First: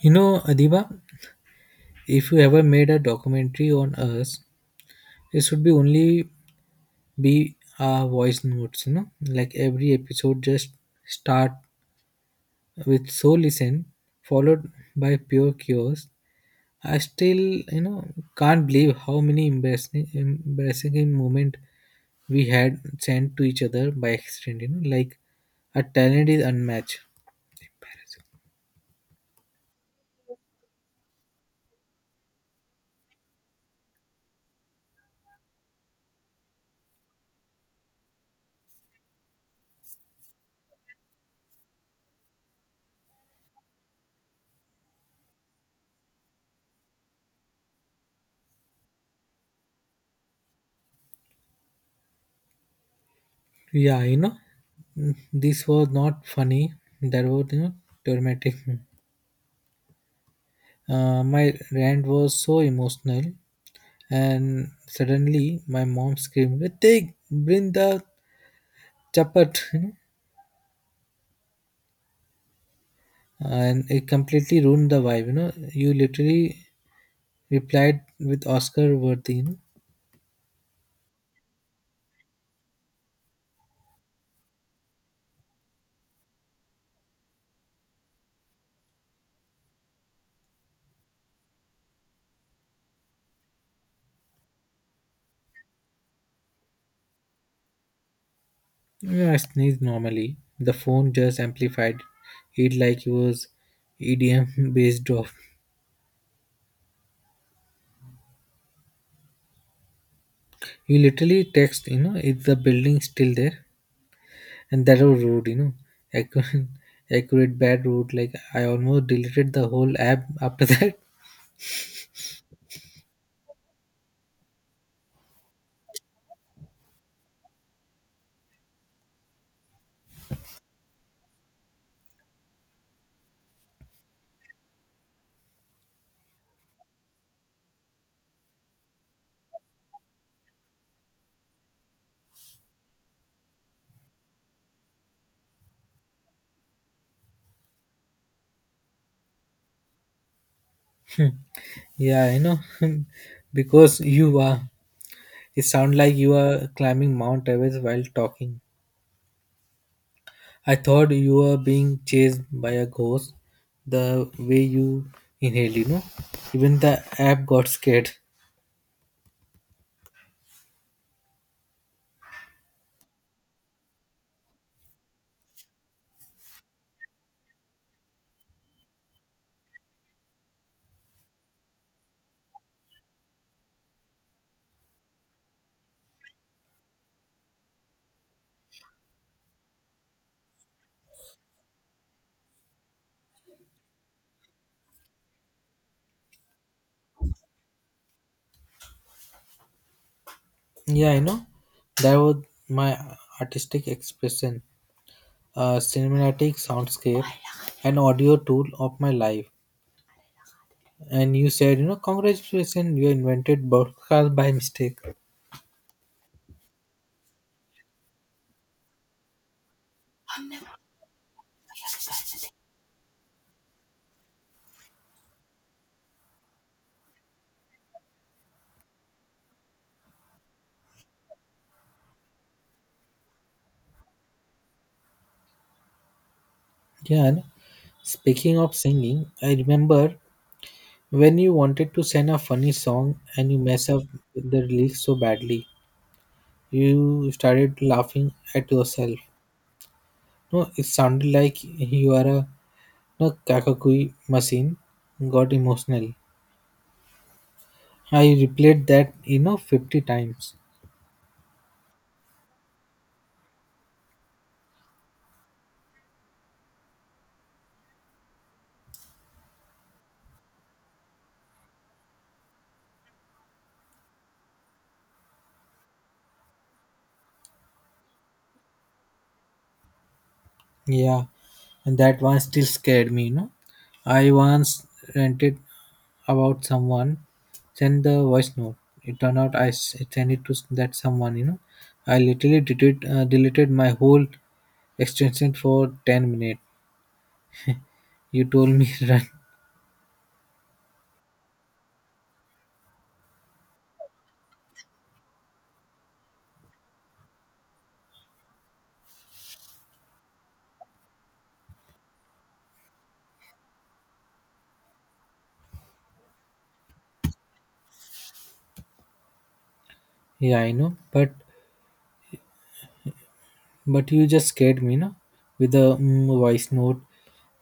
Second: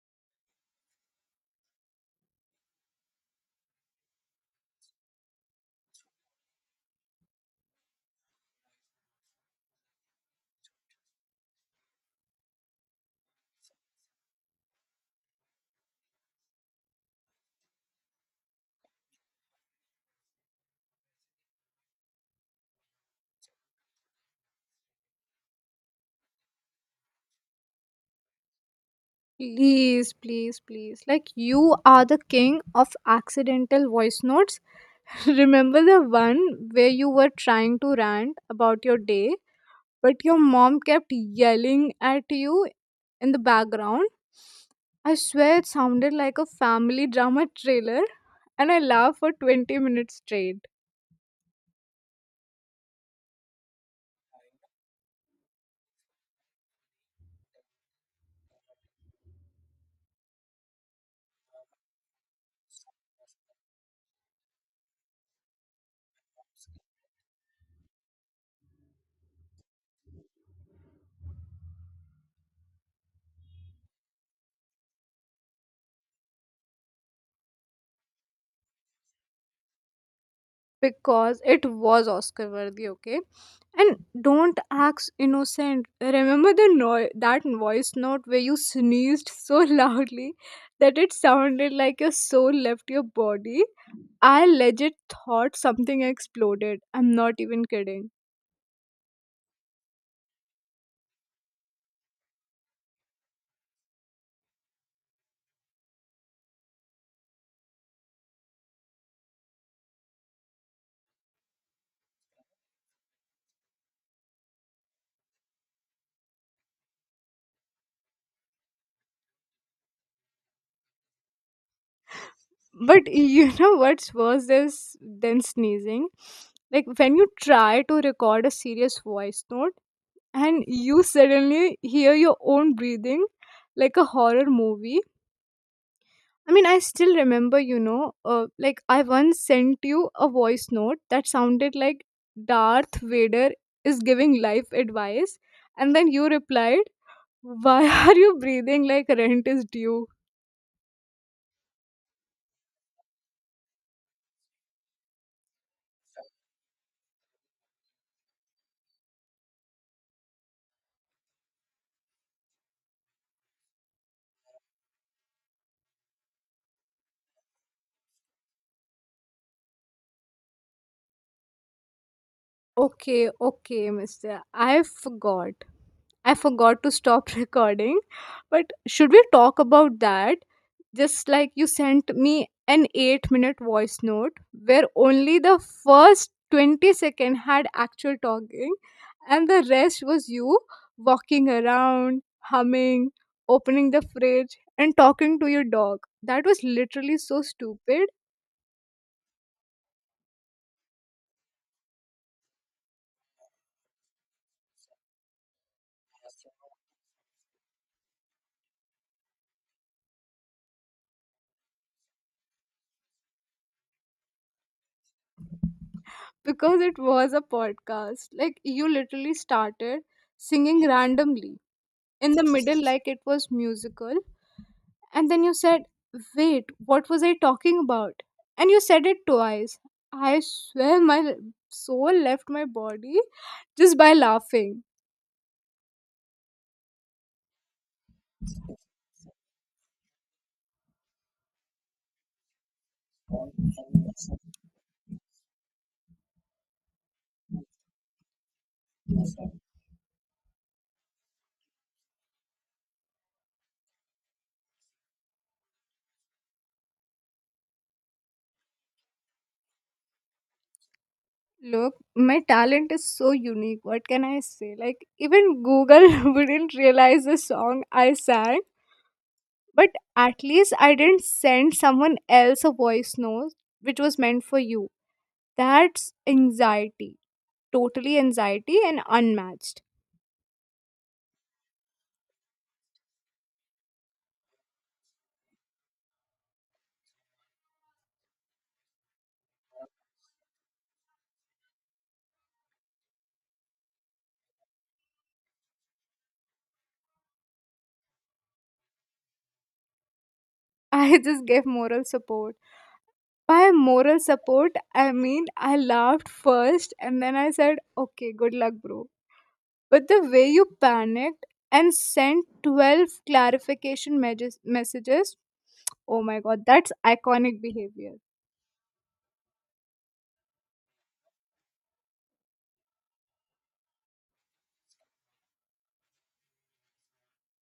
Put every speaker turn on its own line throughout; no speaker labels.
You know, Adiba, if you ever made a documentary on us, it should be only be voice notes, like every episode just start with so listen followed by pure chaos. I still, can't believe how many embarrassing moment we had sent to each other by accident, like our talent is unmatched.
Please, please, please. Like, you are the king of accidental voice notes. Remember the one where you were trying to rant about your day, but your mom kept yelling at you in the background? I swear it sounded like a family drama trailer, and I laughed for 20 minutes straight
Yeah, you know, this was not funny. That was, traumatic. My rant was so emotional, and suddenly my mom screamed, "Ritik, bring the chapat!" You know, and it completely ruined the vibe. You know, you literally replied with Oscar worthy. You know.
because it was Oscar worthy, okay? And don't act innocent. Remember the no- that voice note where you sneezed so loudly that it sounded like your soul left your body? I legit thought something exploded. I'm not even kidding.
Yeah, I sneezed normally. The phone just amplified it like it was EDM based off. You literally text, is the building still there? And that was rude, you know. I could, accurate bad rude, like I almost deleted the whole app after that.
But you know what's worse is than sneezing? Like when you try to record a serious voice note and you suddenly hear your own breathing like a horror movie. I mean, I still remember, like I once sent you a voice note that sounded like Darth Vader is giving life advice, and then you replied, why are you breathing like rent is due?
Yeah, you know, because you are, it sound like you are climbing Mount Everest while talking. I thought you were being chased by a ghost the way you inhaled, you know. Even the app got scared.
Okay, okay, mister. I forgot to stop recording. But should we talk about that? Just like you sent me an 8-minute voice note where only the first 20-second had actual talking, and the rest was you walking around, humming, opening the fridge, and talking to your dog. That was literally so stupid
Yeah, you know, that was my artistic expression, a cinematic soundscape, an audio tool of my life, and you said, you know, congratulations, you invented broadcast by mistake.
because it was a podcast. Like you literally started singing randomly in the middle like it was musical. And then you said, wait, what was I talking about? And you said it twice. I swear my soul left my body just by laughing.
Yeah, and speaking of singing, I remember when you wanted to send a funny song and you mess up with the lyrics so badly, you started laughing at yourself. No, it sounded like you are a no, kakakui machine. Got emotional. I replayed that, you know, 50 times.
Look, my talent is so unique. What can I say? Like, even Google wouldn't realize the song I sang. But at least I didn't send someone else a voice note which was meant for you. That's anxiety. Totally anxiety and unmatched.
Yeah, and that one still scared me, you know. I once rented about someone, send the voice note. It turned out I sent it to that someone. You know, I literally deleted my whole extension for 10 minutes. You told me run.
I just gave moral support. By moral support, I mean I laughed first and then I said, okay, good luck, bro. But the way you panicked and sent 12 clarification messages, oh my god, that's iconic behavior.
Yeah, I know, but you just scared me. You know, with the voice note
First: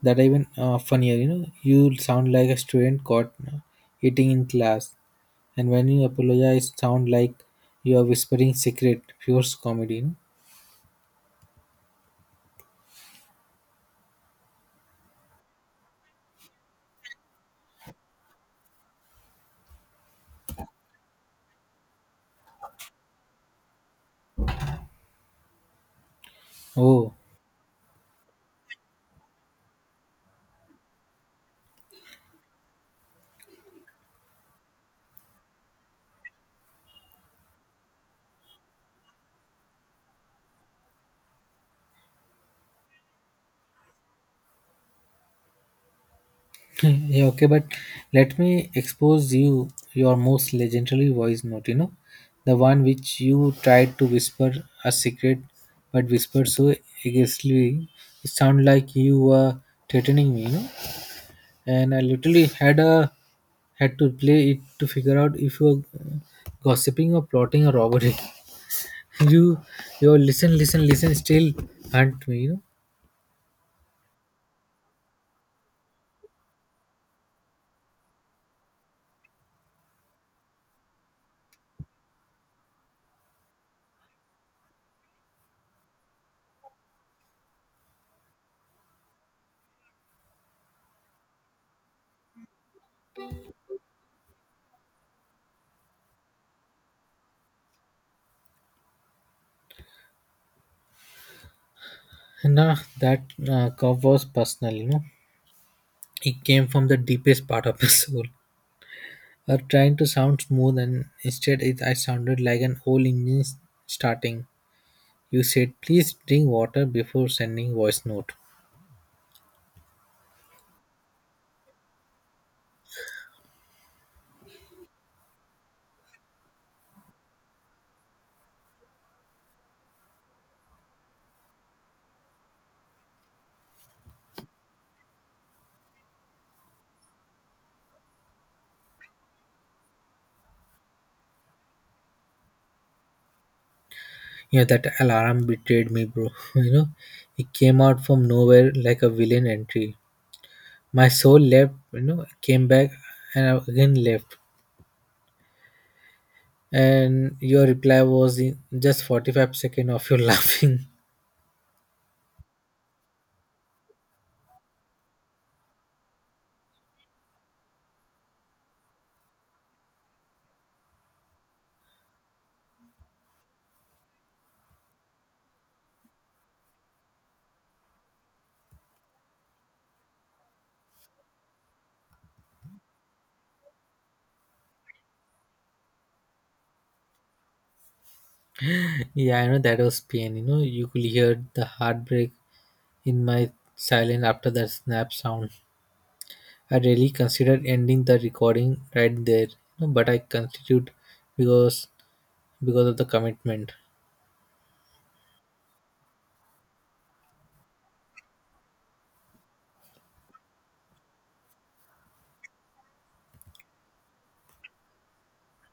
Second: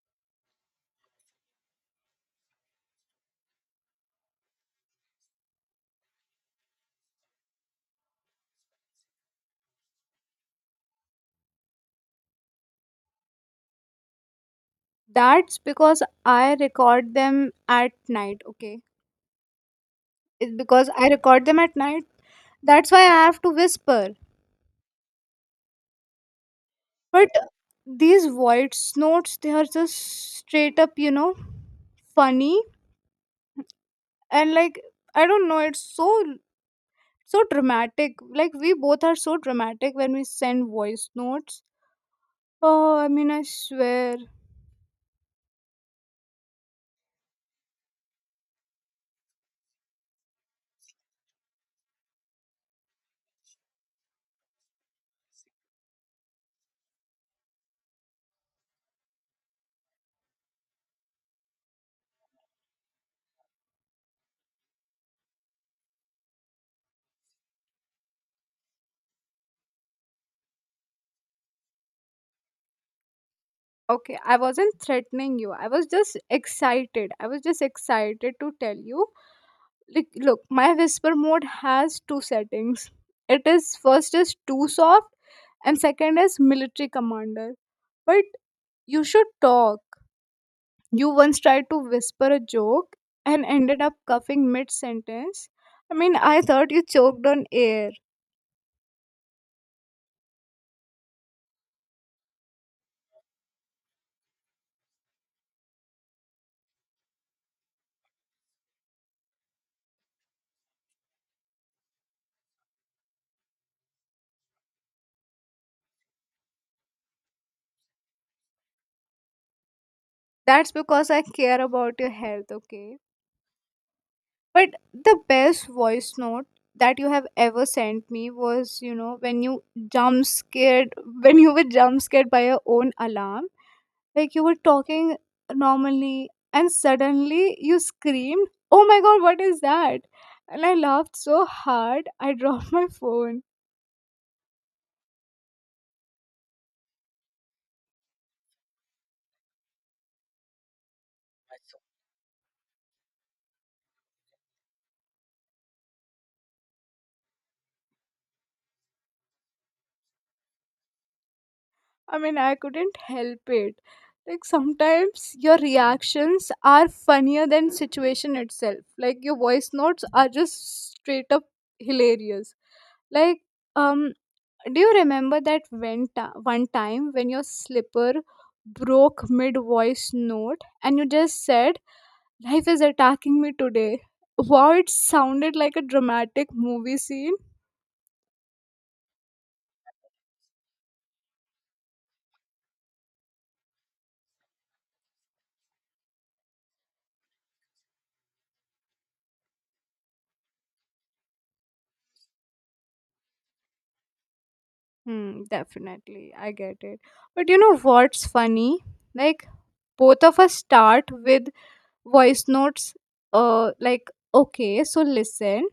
that even funnier. You know, you sound like a student caught eating in class, and when you apologize, sound like you are whispering secret. Pure comedy, you know?
That's because I record them at night, okay? It's because I record them at night. That's why I have to whisper.
Oh.
But these voice notes, they are just straight up, you know, funny and like I don't know, it's so so dramatic. Like we both are so dramatic when we send voice notes. Oh, I mean, I swear.
Yeah, okay, but let me expose you your most legendary voice note, you know, the one which you tried to whisper a secret but whispered so aggressively, it sounded like you were threatening me, you know, and I literally had to play it to figure out if you were gossiping or plotting a robbery. You, your listen, still hunt me, you know.
Okay, I wasn't threatening you, I was just excited. I was just excited to tell you. Like look, my whisper mode has two settings. It is, first is too soft, and second is military commander. But you should talk. You once tried to whisper a joke and ended up coughing mid sentence. I mean, I thought you choked on air.
Nah, that cough was personal, you know. It came from the deepest part of my soul. Trying to sound smooth, and instead, I sounded like an old engine starting. You said, "Please drink water before sending voice note."
That's because I care about your health, okay? But the best voice note that you have ever sent me was, you know, when you jump scared, when you were jump scared by your own alarm. Like you were talking normally and suddenly you screamed, oh my god, what is that? And I laughed so hard, I dropped my phone.
Yeah, that alarm betrayed me, bro. You know, it came out from nowhere like a villain entry. My soul left. You know, came back, and I again left. And your reply was in just 45 seconds of your laughing.
I mean, I couldn't help it. Like sometimes your reactions are funnier than situation itself. Like your voice notes are just straight up hilarious. Like, um, do you remember that when one time when your slipper broke mid voice note and you just said, "Life is attacking me today." Wow, it sounded like a dramatic movie scene.
Yeah, I know that was pain. You know, you could hear the heartbreak in my silence after that snap sound. I really considered ending the recording right there, you know, but I continued because because of the commitment.
Hmm, definitely, I get it. But you know what's funny? Like both of us start with voice notes like, okay so listen,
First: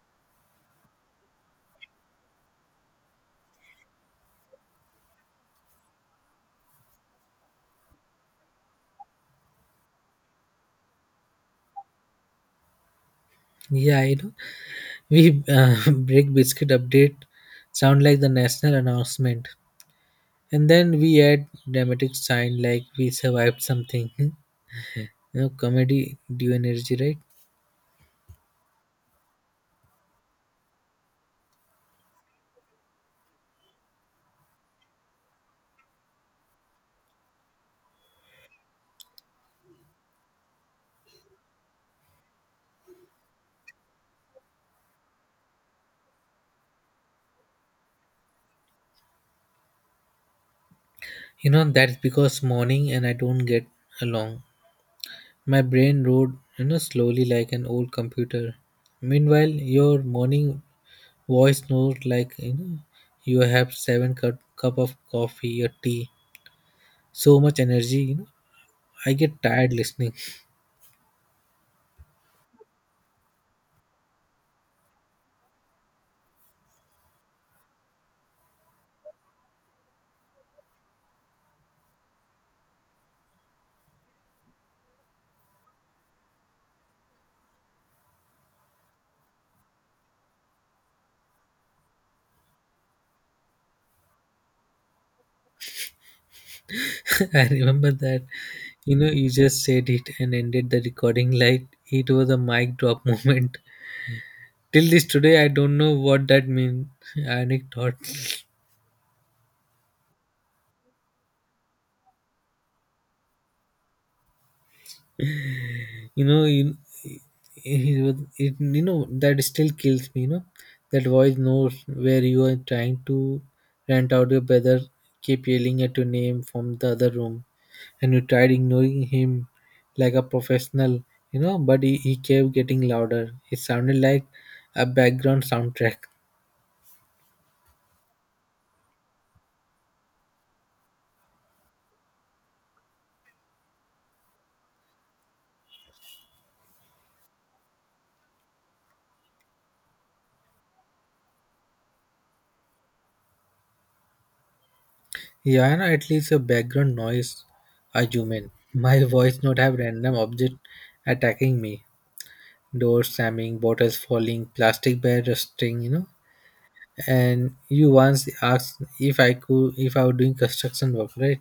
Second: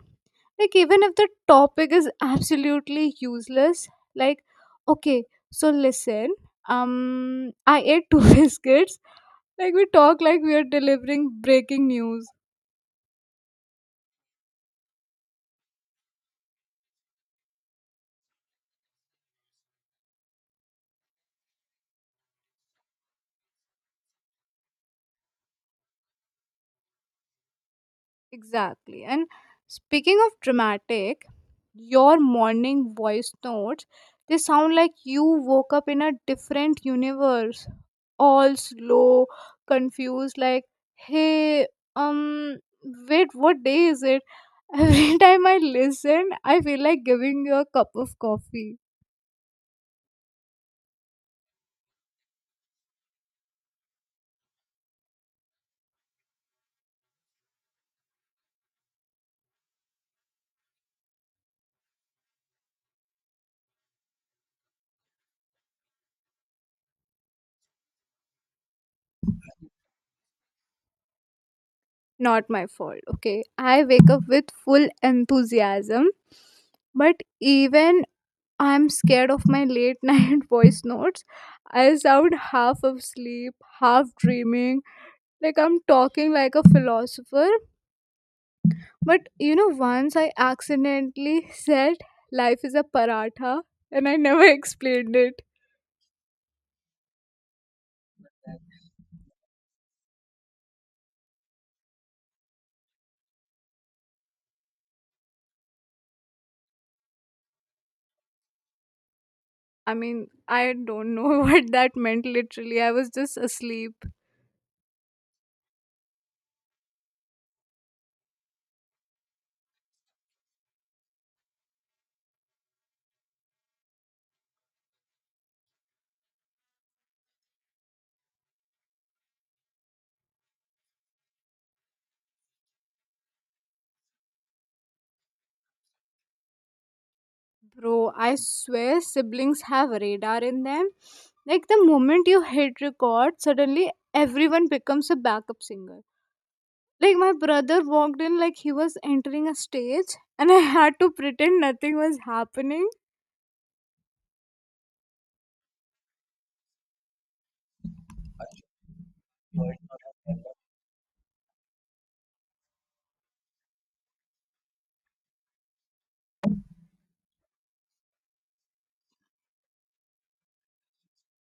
like even if the topic is absolutely useless, like okay so listen, I ate two biscuits. Like we talk like we are delivering breaking news.
Yeah, you know, we break biscuit update sound like the national announcement, and then we add dramatic sign like we survived something. You know, comedy due energy, right?
Exactly. And speaking of dramatic, your morning voice notes, they sound like you woke up in a different universe, all slow, confused, like, hey, um, wait, what day is it? Every time I listen, I feel like giving you a cup of coffee.
You know that's because morning and I don't get along. My brain roared, you know, slowly like an old computer. Meanwhile, your morning voice snored like, you know, you have seven cup of coffee or tea. So much energy, you know. I get tired listening.
Not my fault, okay? I wake up with full enthusiasm, but even I'm scared of my late night voice notes. I sound half asleep, half dreaming, like I'm talking like a philosopher. But you know, once I accidentally said life is a paratha and I never explained it.
I remember that, you know, you just said it and ended the recording like it was a mic drop moment. Till this today, I don't know what that means. Anecdote.
I mean, I don't know what that meant literally. I was just asleep.
you know you, you know that still kills me, you know, that voice knows where you are trying to rent out your brother keep yelling at your name from the other room, and you tried ignoring him like a professional, you know, but he kept getting louder. It sounded like a background soundtrack.
Bro, I swear siblings have radar in them. Like the moment you hit record, suddenly everyone becomes a backup singer. Like my brother walked in like he was entering a stage and I had to pretend nothing was happening.
Yeah, you at least your background noise are human. My voice not have random object attacking me, doors slamming, bottles falling, plastic bag rusting, you know. And you once asked if I could, if I was doing construction work, right?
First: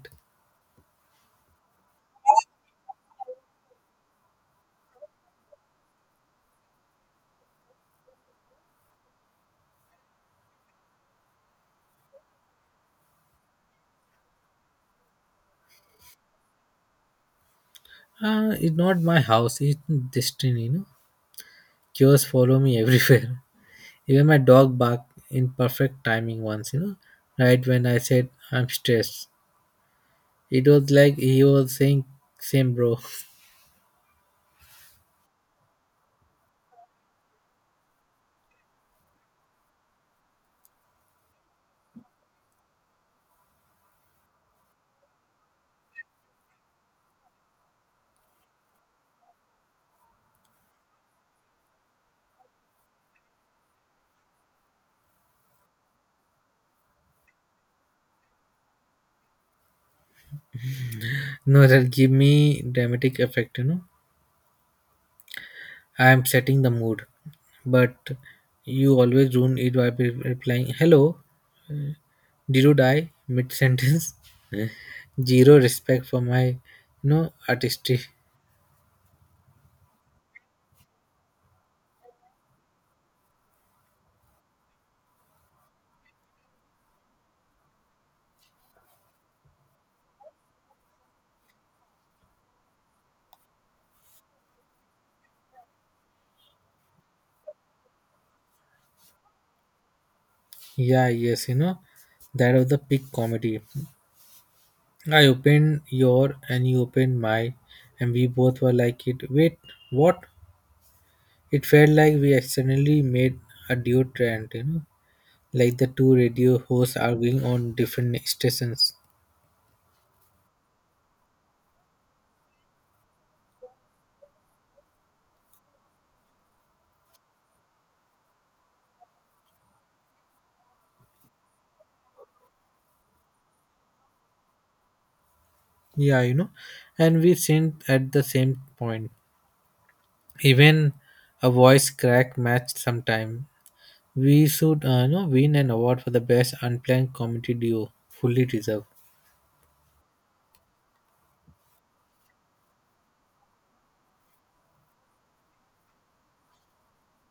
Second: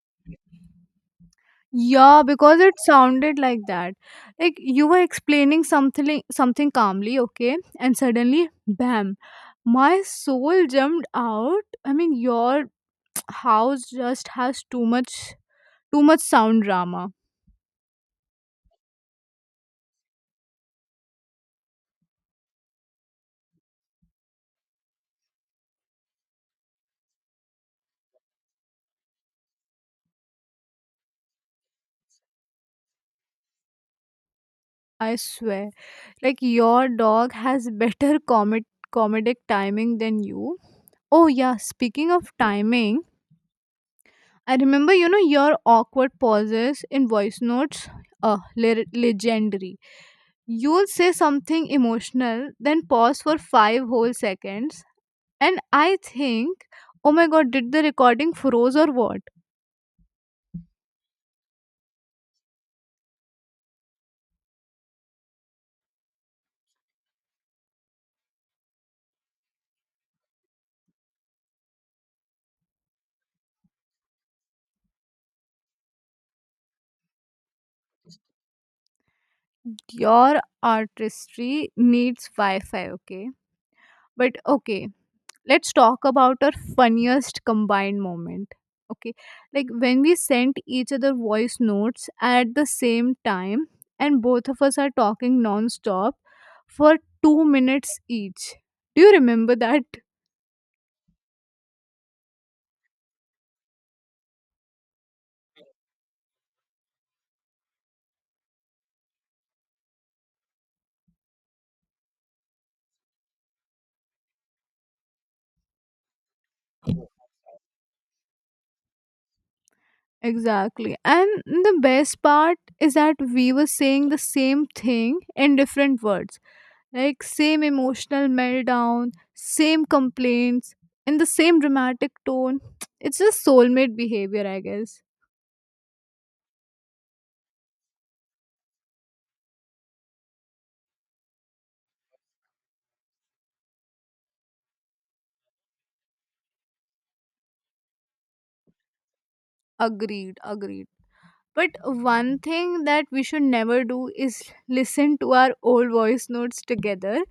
Yeah, because it sounded like that. Like you were explaining something calmly, okay? And suddenly, bam, my soul jumped out. I mean, your house just has too much sound drama.
It's not my house, it's destiny, you know. Cures follow me everywhere. Even my dog barked in perfect timing once, you know, right when I said I'm stressed. It was like he was saying, same bro.
I swear. Like your dog has better comic comedic timing than you. Oh yeah, speaking of timing, I remember, you know, your awkward pauses in voice notes. Legendary. You'll say something emotional, then pause for five whole seconds, and I think, oh my god, did the recording froze or what?
No, that give me dramatic effect, you know. I am setting the mood, but you always ruin it by replying, hello, did you die mid sentence? Zero respect for my, artistry.
Your artistry needs Wi Fi, okay? But okay, let's talk about our funniest combined moment, okay, like when we sent each other voice notes at the same time and both of us are talking non-stop for 2 minutes each. Do you remember that?
Yeah, yes, you know, that was the peak comedy. I opened your and you opened my, and we both were like, "It wait, what?" It felt like we accidentally made a duo trend, you know, like the two radio hosts arguing on different stations.
Exactly, and the best part is that we were saying the same thing in different words. Like same emotional meltdown, same complaints in the same dramatic tone. It's just soulmate behavior, I guess.
Yeah, you know, and we synced at the same point. Even a voice crack match sometime. We should, you know, win an award for the best unplanned comedy duo. Fully deserved.
Agreed, agreed. But one thing that we should never do is listen to our old voice notes together,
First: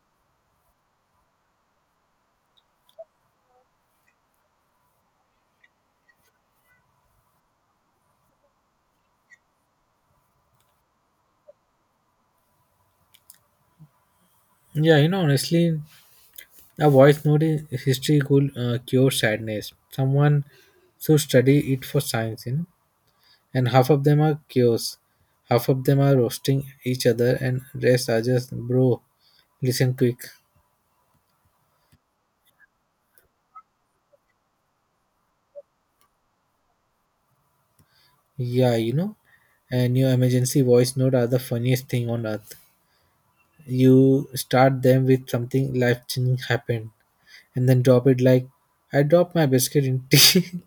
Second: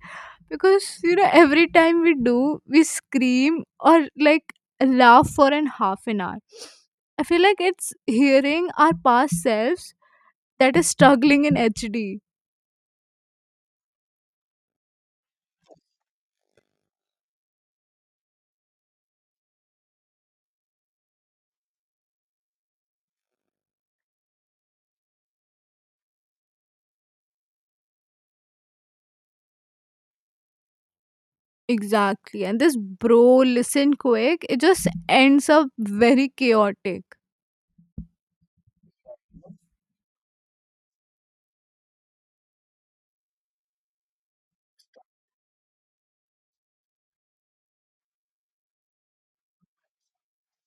because you know every time we do, we scream or like laugh for an half an hour. I feel like it's hearing our past selves that is struggling in HD.
Yeah, you know, honestly, a voice note in history could cure sadness. Someone should study it for science, you know. And half of them are cures, half of them are roasting each other, and rest are just bro. Listen quick.
Exactly. And this bro listen quick, it just ends up very chaotic.
Yeah, you know, and your emergency voice note are the funniest thing on earth. You start them with something life changing happened and then drop it like I drop my biscuit in tea.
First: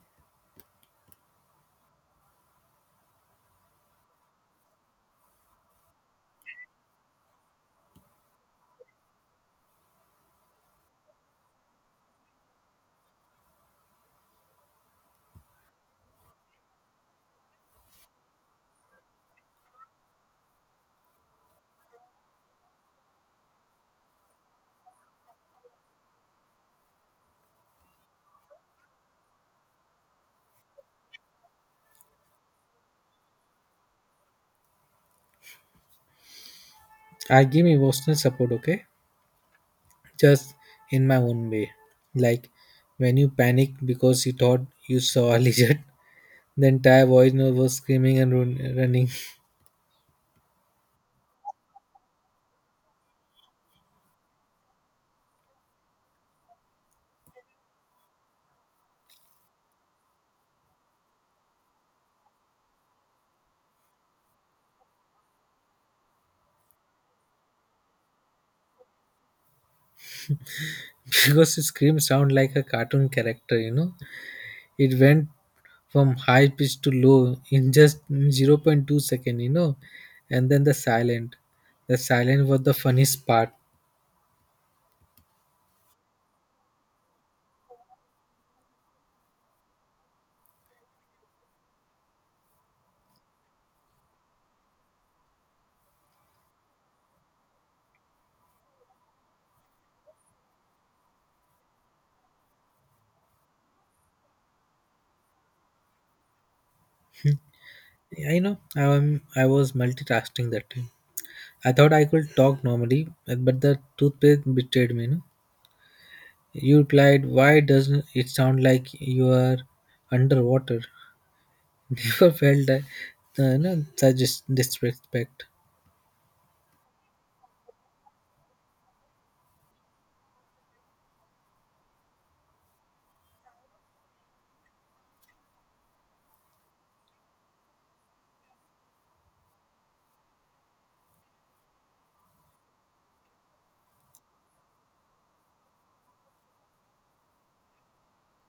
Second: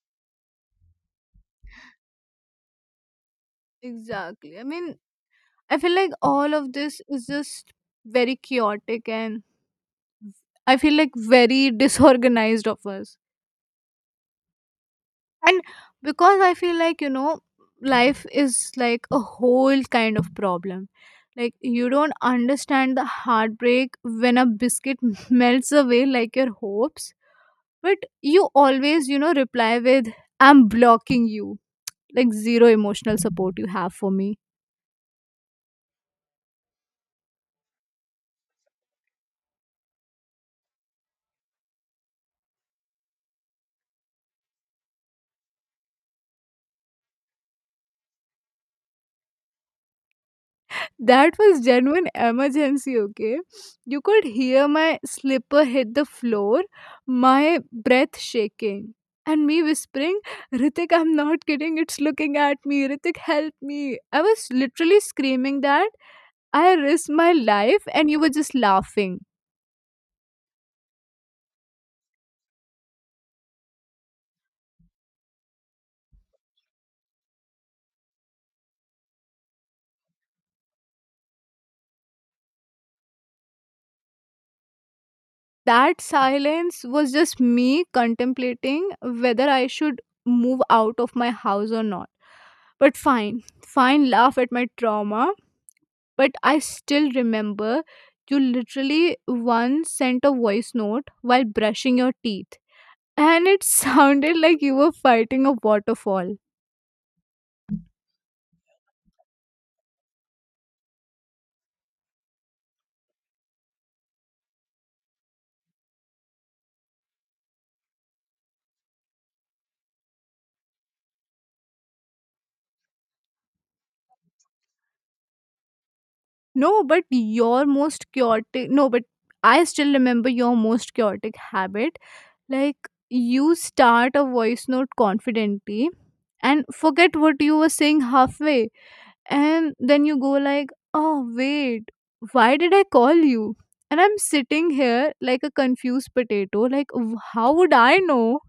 Exactly. I mean, I feel like all of this is just very chaotic and I feel like very disorganized of us. And because I feel like, you know, life is like a whole kind of problem. Like, you don't understand the heartbreak when a biscuit melts away like your hopes. But you always, you know, reply with, I'm blocking you. Like, zero emotional support you have for me.
I give emotional support, okay? Just in my own way. Like when you panicked because you thought you saw a lizard, the entire voice note was screaming and running.
That was genuine emergency, okay? You could hear my slipper hit the floor, my breath shaking, and me whispering, Ritik, I'm not kidding, it's looking at me. Ritik, help me. I was literally screaming that. I risked my life, and you were just laughing.
Because the scream sound like a cartoon character, you know? It went from high pitch to low in just zero point 0.2 second, you know? And then the silent. The silent was the funniest part.
That silence was just me contemplating whether I should move out of my house or not. But fine, fine, laugh at my trauma. But I still remember you literally once sent a voice note while brushing your teeth, and it sounded like you were fighting a waterfall.
I know I was multitasking that time. I thought I could talk normally, but the toothpaste betrayed me. No? You replied, why doesn't it sound like you are underwater? Never felt that, no, such disrespect.
No, but your most chaotic, no, but I still remember your most chaotic habit. Like, you start a voice note confidently and forget what you were saying halfway, and then you go like, oh wait, why did I call you? And I'm sitting here like a confused potato like, "W- how would I know?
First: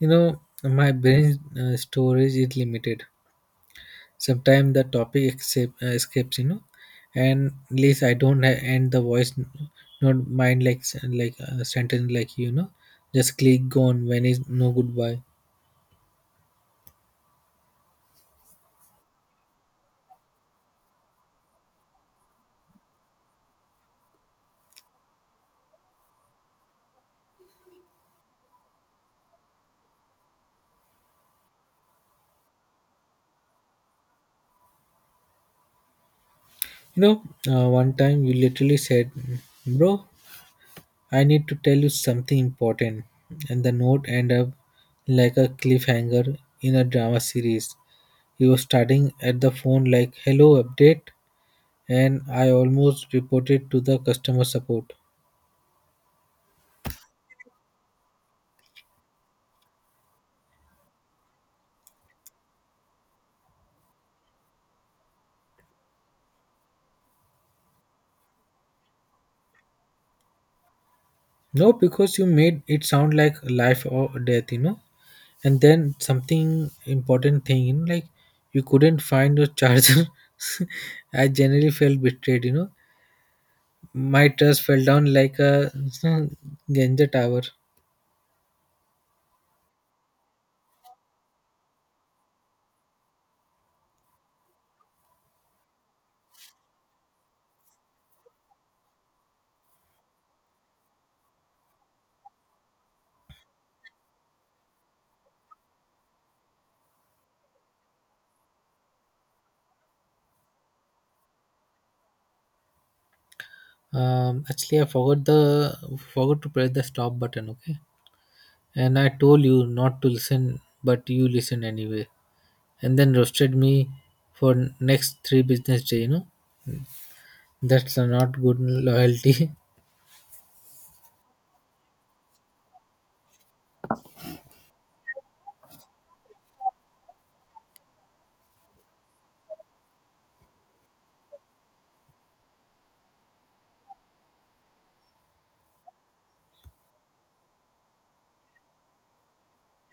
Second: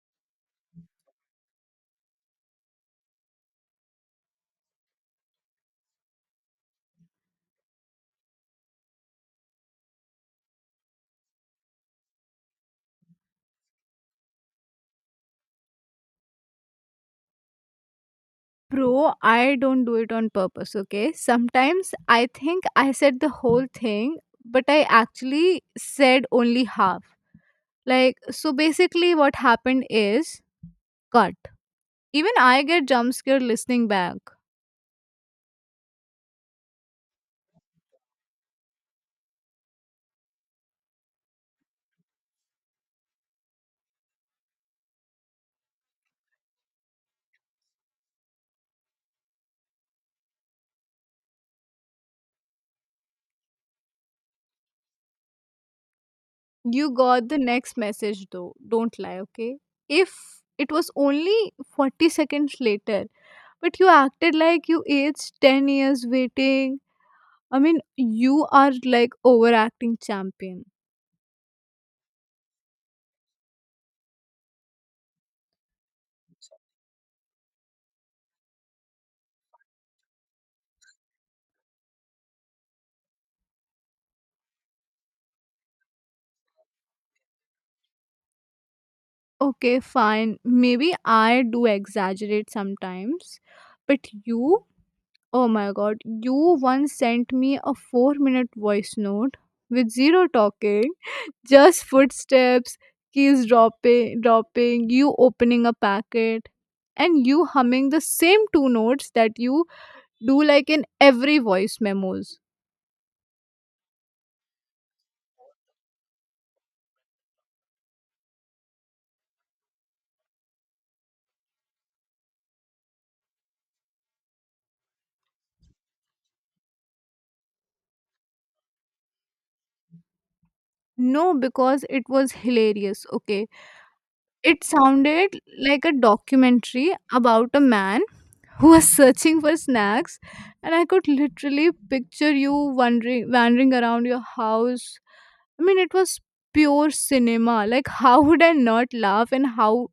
You know, my brain storage is limited. Sometimes the escapes, you know, and at least I don't end the voice not mind like like a sentence like, you know, just click go on when is no goodbye.
Bro, I don't do it on purpose, okay? Sometimes I think I said the whole thing, but I actually said only half. Like so basically what happened is, cut, even I get jump scared listening back.
You know, one time you literally said, bro, I need to tell you something important. And the note ended up like a cliffhanger in a drama series. He was starting at the phone like, hello, update. And I almost reported to the customer support.
You got the next message though. Don't lie, okay? If it was only 40 seconds later, but you acted like you aged 10 years waiting. I mean, you are like overacting champion.
No, because you made it sound like life or death, you know. And then something important thing, you know, like you couldn't find your charger. I generally felt betrayed, you know. My trust fell down like a Genja tower.
Okay, fine. Maybe I do exaggerate sometimes, but you, oh my god, you once sent me a 4-minute voice note with zero talking. Just footsteps, keys dropping, you opening a packet, and you humming the same two notes that you do like in every voice memos.
Actually, I forgot to press the stop button. Okay, and I told you not to listen, but you listen anyway, and then roasted me for next three business day. You know that's a not good loyalty.
No, because it was hilarious. Okay. It sounded like a documentary about a man who was searching for snacks and I could literally picture you wandering around your house. I mean, it was pure cinema. Like, how would I not laugh, and how?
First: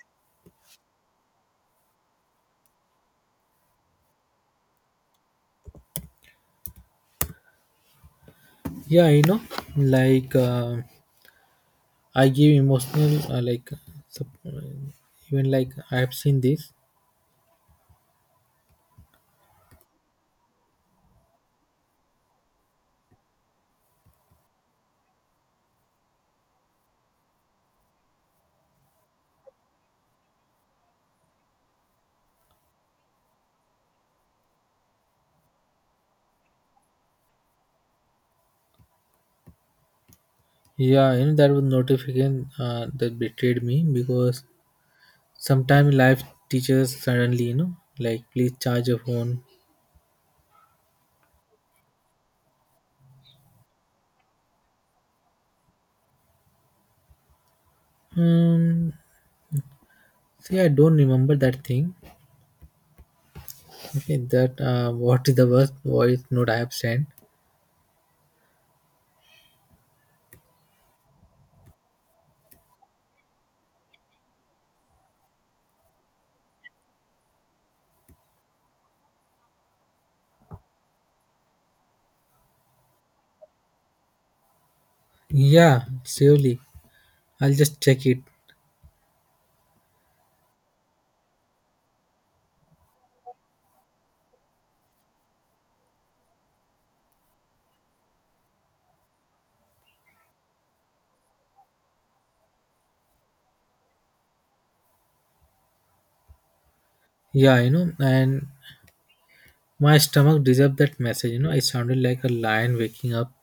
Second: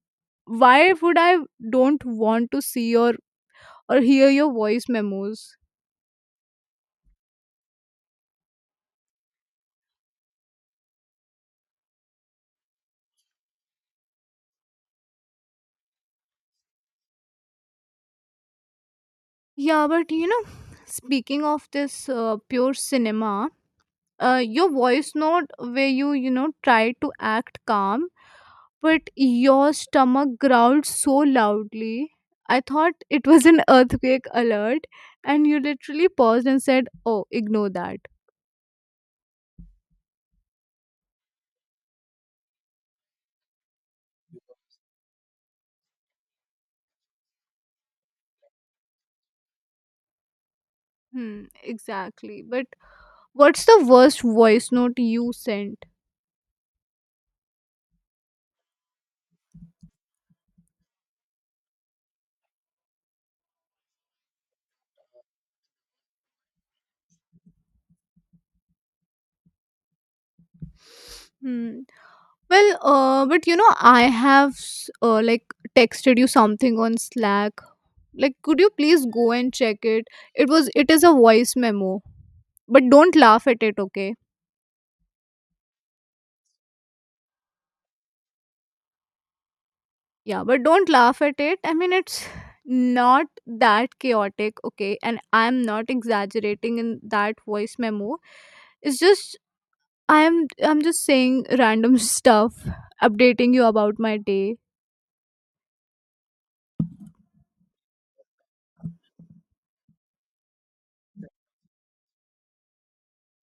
Why would I don't want to see or hear your voice memos?
Yeah, you know, like I give emotional like sup- even like I have seen this.
Yeah, but you know, speaking of this pure cinema, your voice note where you know try to act calm, but your stomach growled so loudly. I thought it was an earthquake alert, and you literally paused and said, "Oh, ignore that."
Yeah, you know that was notification that betrayed me because sometimes life teaches suddenly, you know, like please charge your phone.
Hmm, exactly. But what's the worst voice note you sent?
Um, See, I don't remember that thing. Okay, that what is the worst voice note I have sent?
Hmm. Well, but you know, I have like texted you something on Slack. Like, could you please go and check it? It is a voice memo, but don't laugh at it, okay?
Yeah, surely. I'll just check it.
Yeah, but don't laugh at it. I mean, it's not that chaotic, okay? And I'm not exaggerating in that voice memo. It's just I'm just saying random stuff, updating you about my day.
Yeah, you know, and my stomach deserved that message. You know, it sounded like a lion waking up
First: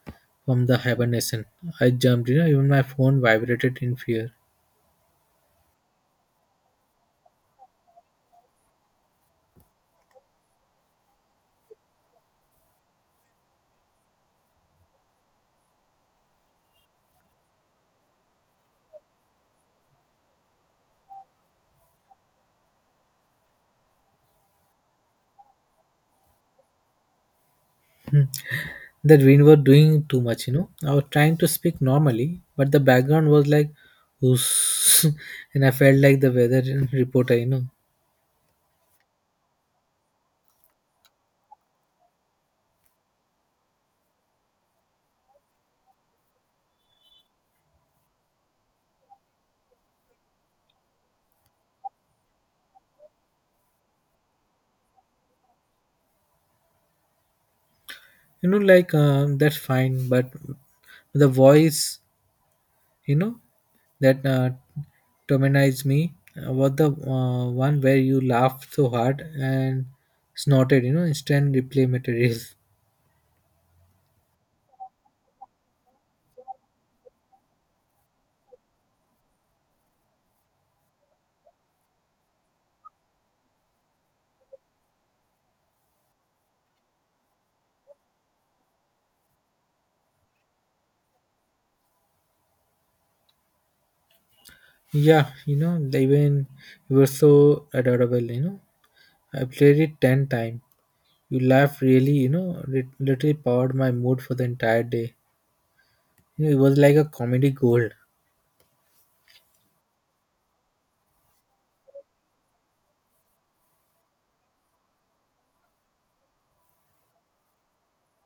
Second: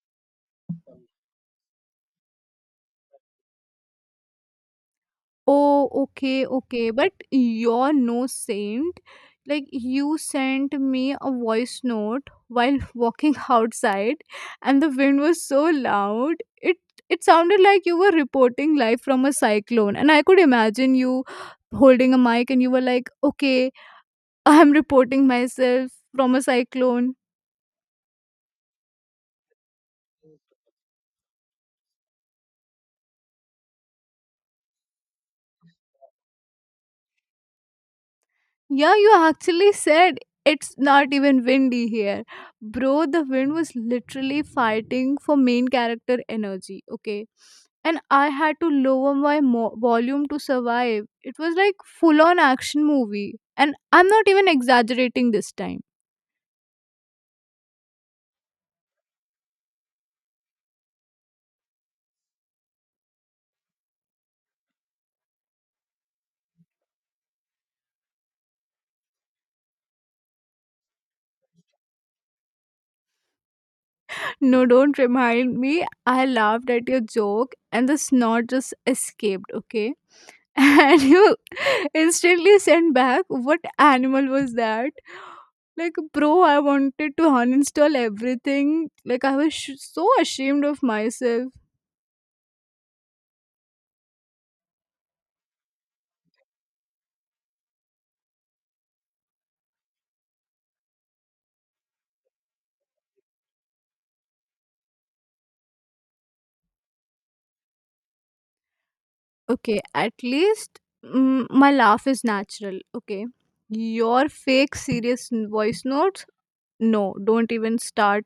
from the hibernation. I jumped. You know, even my phone vibrated in fear.
Oh, okay, okay. But you're no saint. Like, you sent me a voice note while walking outside, and the wind was so loud. It it sounded like you were reporting live from a cyclone, and I could imagine you holding a mic, and you were like, "Okay, I'm reporting myself from a cyclone."
That we were doing too much, you know. I was trying to speak normally, but the background was like, who's, and I felt like the weather reporter, you know.
Yeah, you actually said it's not even windy here. Bro, the wind was literally fighting for main character energy, okay? And I had to lower my volume to survive. It was like full on action movie. And I'm not even exaggerating this time.
You know, like, that's fine, but the voice, you know, that terminized me was the one where you laughed so hard and snorted, you know, instant replay material.
No, don't remind me. I laughed at your joke and the snort just escaped, okay? And you instantly sent back, "What animal was that?" Like, bro, I wanted to uninstall everything. Like, I was so ashamed of myself.
Yeah, you know, even you were so adorable, you know. I played it 10 times. You laugh really, you know, it literally powered my mood for the entire day. You know, it was like a comedy gold.
Okay, at least my laugh is natural. Okay. Your fake serious voice notes? No, don't even start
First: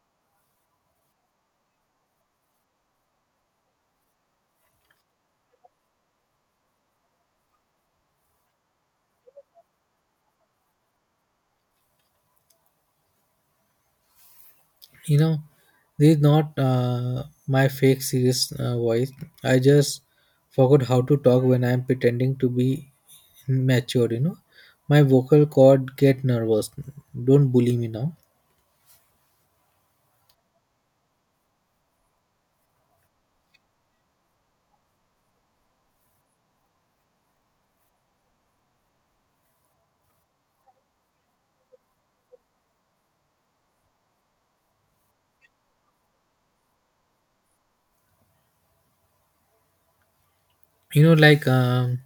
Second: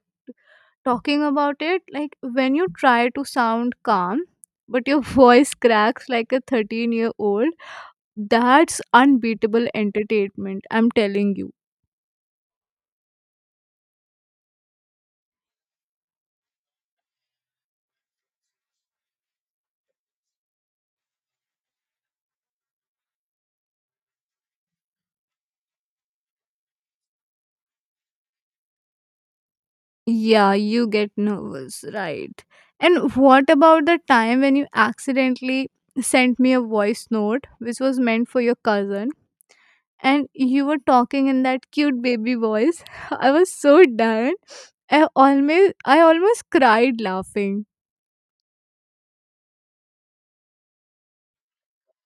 talking about it. Like, when you try to sound calm, but your voice cracks like a 13-year-old year old, that's unbeatable entertainment. I'm telling you.
You know, this is not my fake serious voice. I just forgot how to talk when I'm pretending to be matured, you know. My vocal cord get nervous. Don't bully me now.
Yeah, you get nervous, right? And what about the time when you accidentally sent me a voice note which was meant for your cousin and you were talking in that cute baby voice? I was so done. I almost cried laughing.
You know, like,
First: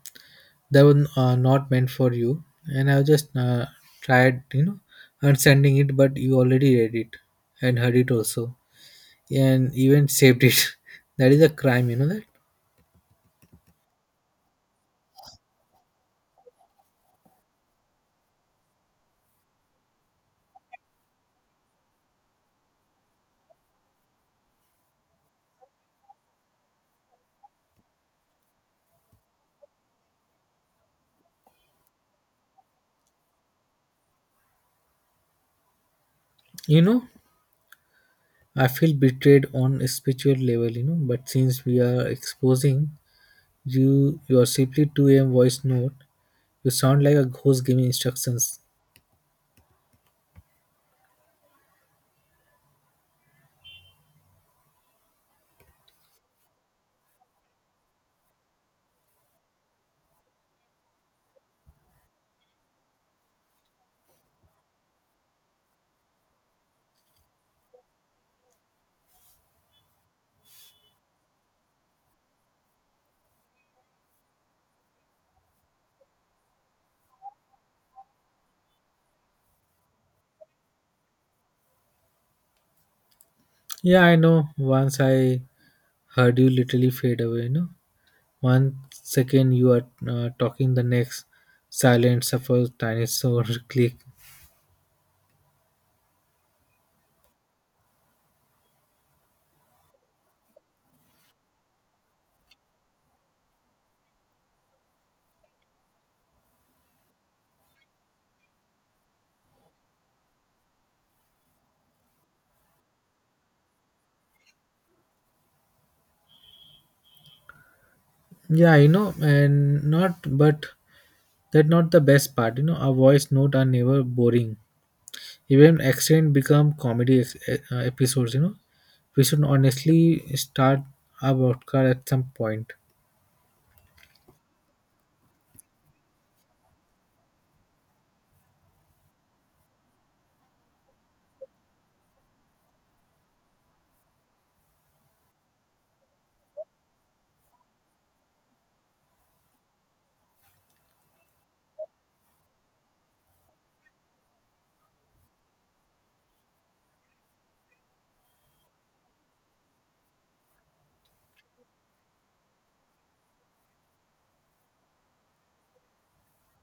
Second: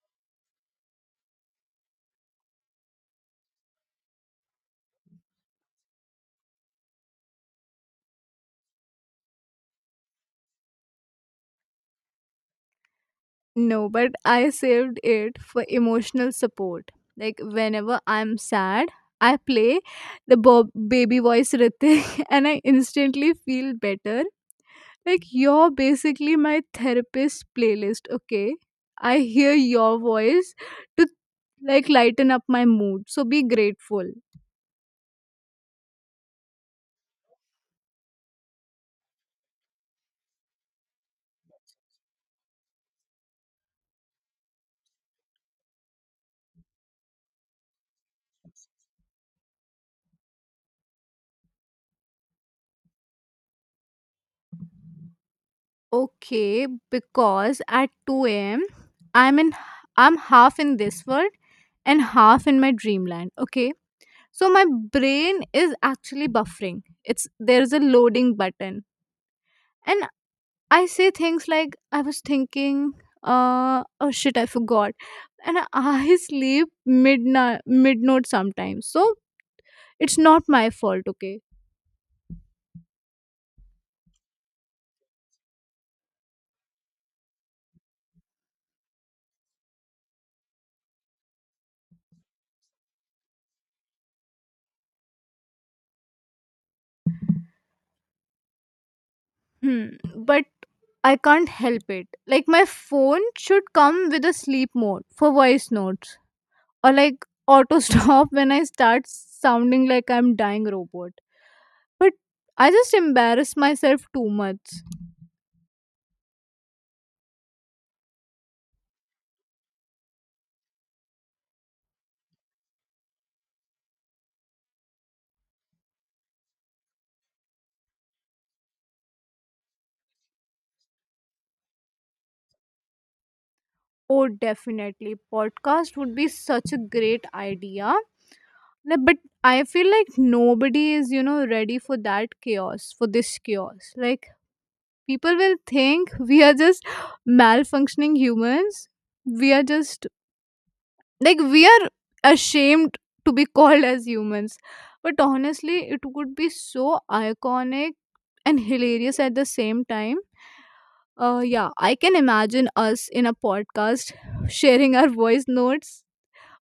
that was not meant for you. And I just tried, you know, and sending it, but you already read it and heard it also, and even saved it. That is a crime, you know that.
No, but I saved it for emotional support. Like whenever I'm sad, I play the baby voice Ritik and I instantly feel better. Like, you're basically my therapist playlist, okay? I hear your voice to like lighten up my mood. So be grateful.
You know, I feel betrayed on a spiritual level, you know. But since we are exposing you, your simply 2 a.m. voice note, you sound like a ghost giving instructions.
Okay, because at 2 a.m. I'm in I'm half in this world and half in my dreamland, okay? So my brain is actually buffering. It's There's a loading button. And I say things like, "I was thinking, oh shit, I forgot." And I sleep midnight, midnight sometimes. So it's not my fault, okay?
Yeah, I know. Once I heard you literally fade away, you know. 1 second you are talking, the next silent suffer tiny sound click.
Hmm. But I can't help it. Like my phone should come with a sleep mode for voice notes, or like auto stop when I start sounding like I'm dying robot. But I just embarrass myself too much.
Yeah, you know, and not, but that not the best part, you know. Our voice note are never boring. Even accident become comedy episodes. You know, we should honestly start a podcast at some point.
Oh, definitely. Podcast would be such a great idea. No, but I feel like nobody is, you know, ready for that chaos, for this chaos. Like, people will think we are just malfunctioning humans. We are just, like, we are ashamed to be called as humans. But honestly, it would be so iconic and hilarious at the same time. Yeah, I can imagine us in a podcast sharing our voice notes.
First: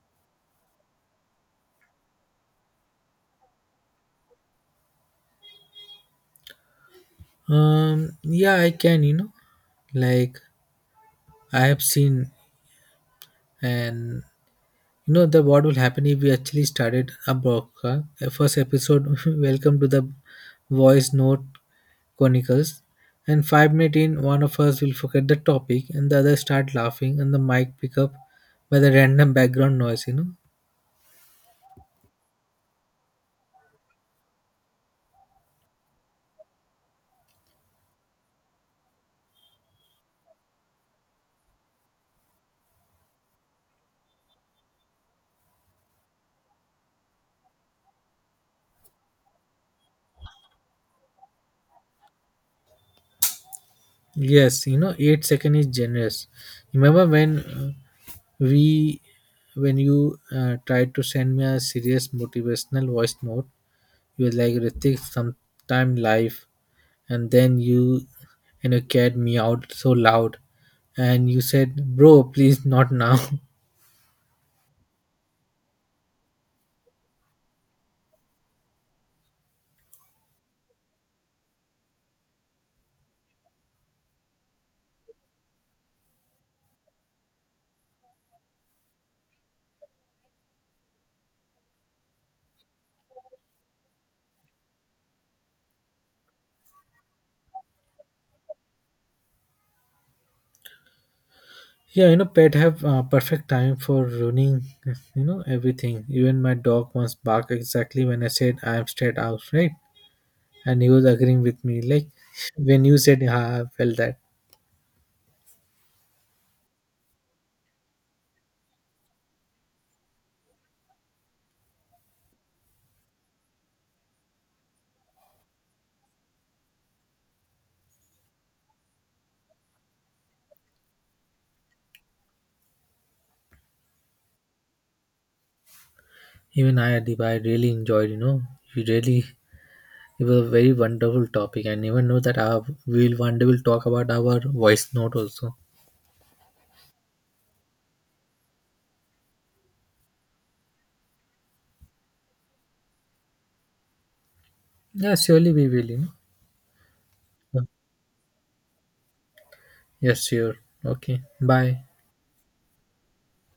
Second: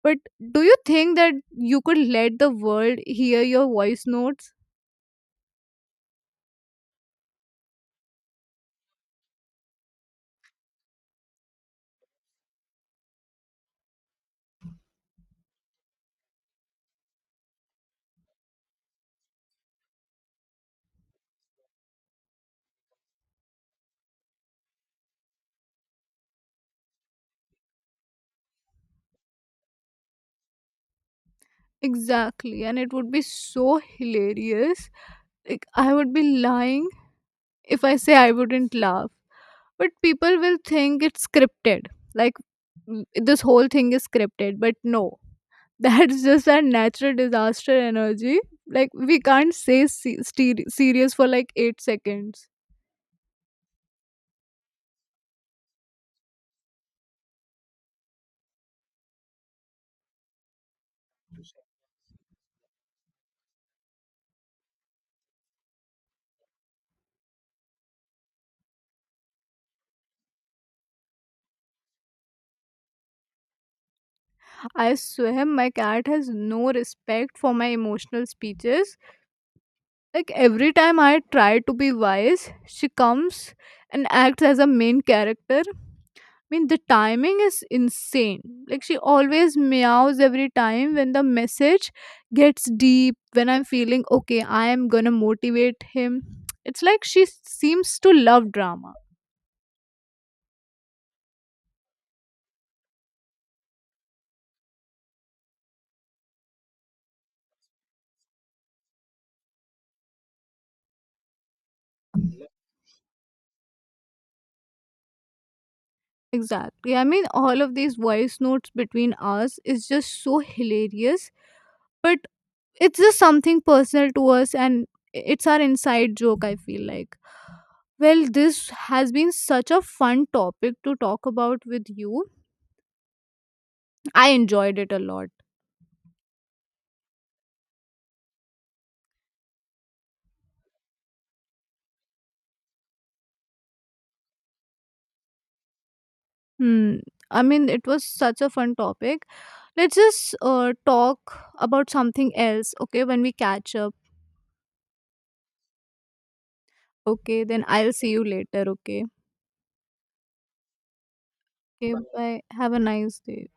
But do you think that you could let the world hear your voice notes?
Yeah, I can. You know, like I have seen, and, you know, the what will happen if we actually started a broadcast. First episode, welcome to the voice note chronicles. And 5 minutes in, one of us will forget the topic, and the other start laughing, and the mic pick up by the random background noise. You know,
Exactly, and it would be so hilarious. Like, I would be lying if I say I wouldn't laugh. But people will think it's scripted. Like, this whole thing is scripted, but no. That's just our natural disaster energy. Like, we can't say serious for like 8 seconds.
yes, you know, 8 second is generous. Remember when we, when you tried to send me a serious motivational voice note, you were like, Ritik, sometime life, and then and you cared me out so loud, and you said, bro, please not now.
I swear, my cat has no respect for my emotional speeches. Like every time I try to be wise, she comes and acts as a main character. I mean, the timing is insane. Like she always meows every time when the message gets deep, when I'm feeling okay, I am gonna motivate him. It's like she seems to love drama.
Yeah, you know, pet have perfect time for ruining, you know, everything. Even my dog once barked exactly when I said I'm straight out, right? And he was agreeing with me like when you said yeah, I felt that.
Exactly. I mean, all of these voice notes between us is just so hilarious, but it's just something personal to us and it's our inside joke, I feel like. Well, this has been such a fun topic to talk about with you. I enjoyed it a lot.
Even I Adib, I really enjoyed, you know, you really, it was a very wonderful topic. I never know that our we'll one day will talk about our voice note also.
Hmm. I mean, it was such a fun topic. Let's just talk about something else, okay, when we catch up.
Yeah, surely we will, you know.
Okay, then I'll see you later, okay?
Yes, sure. Okay, bye.
Okay, bye. Have a nice day.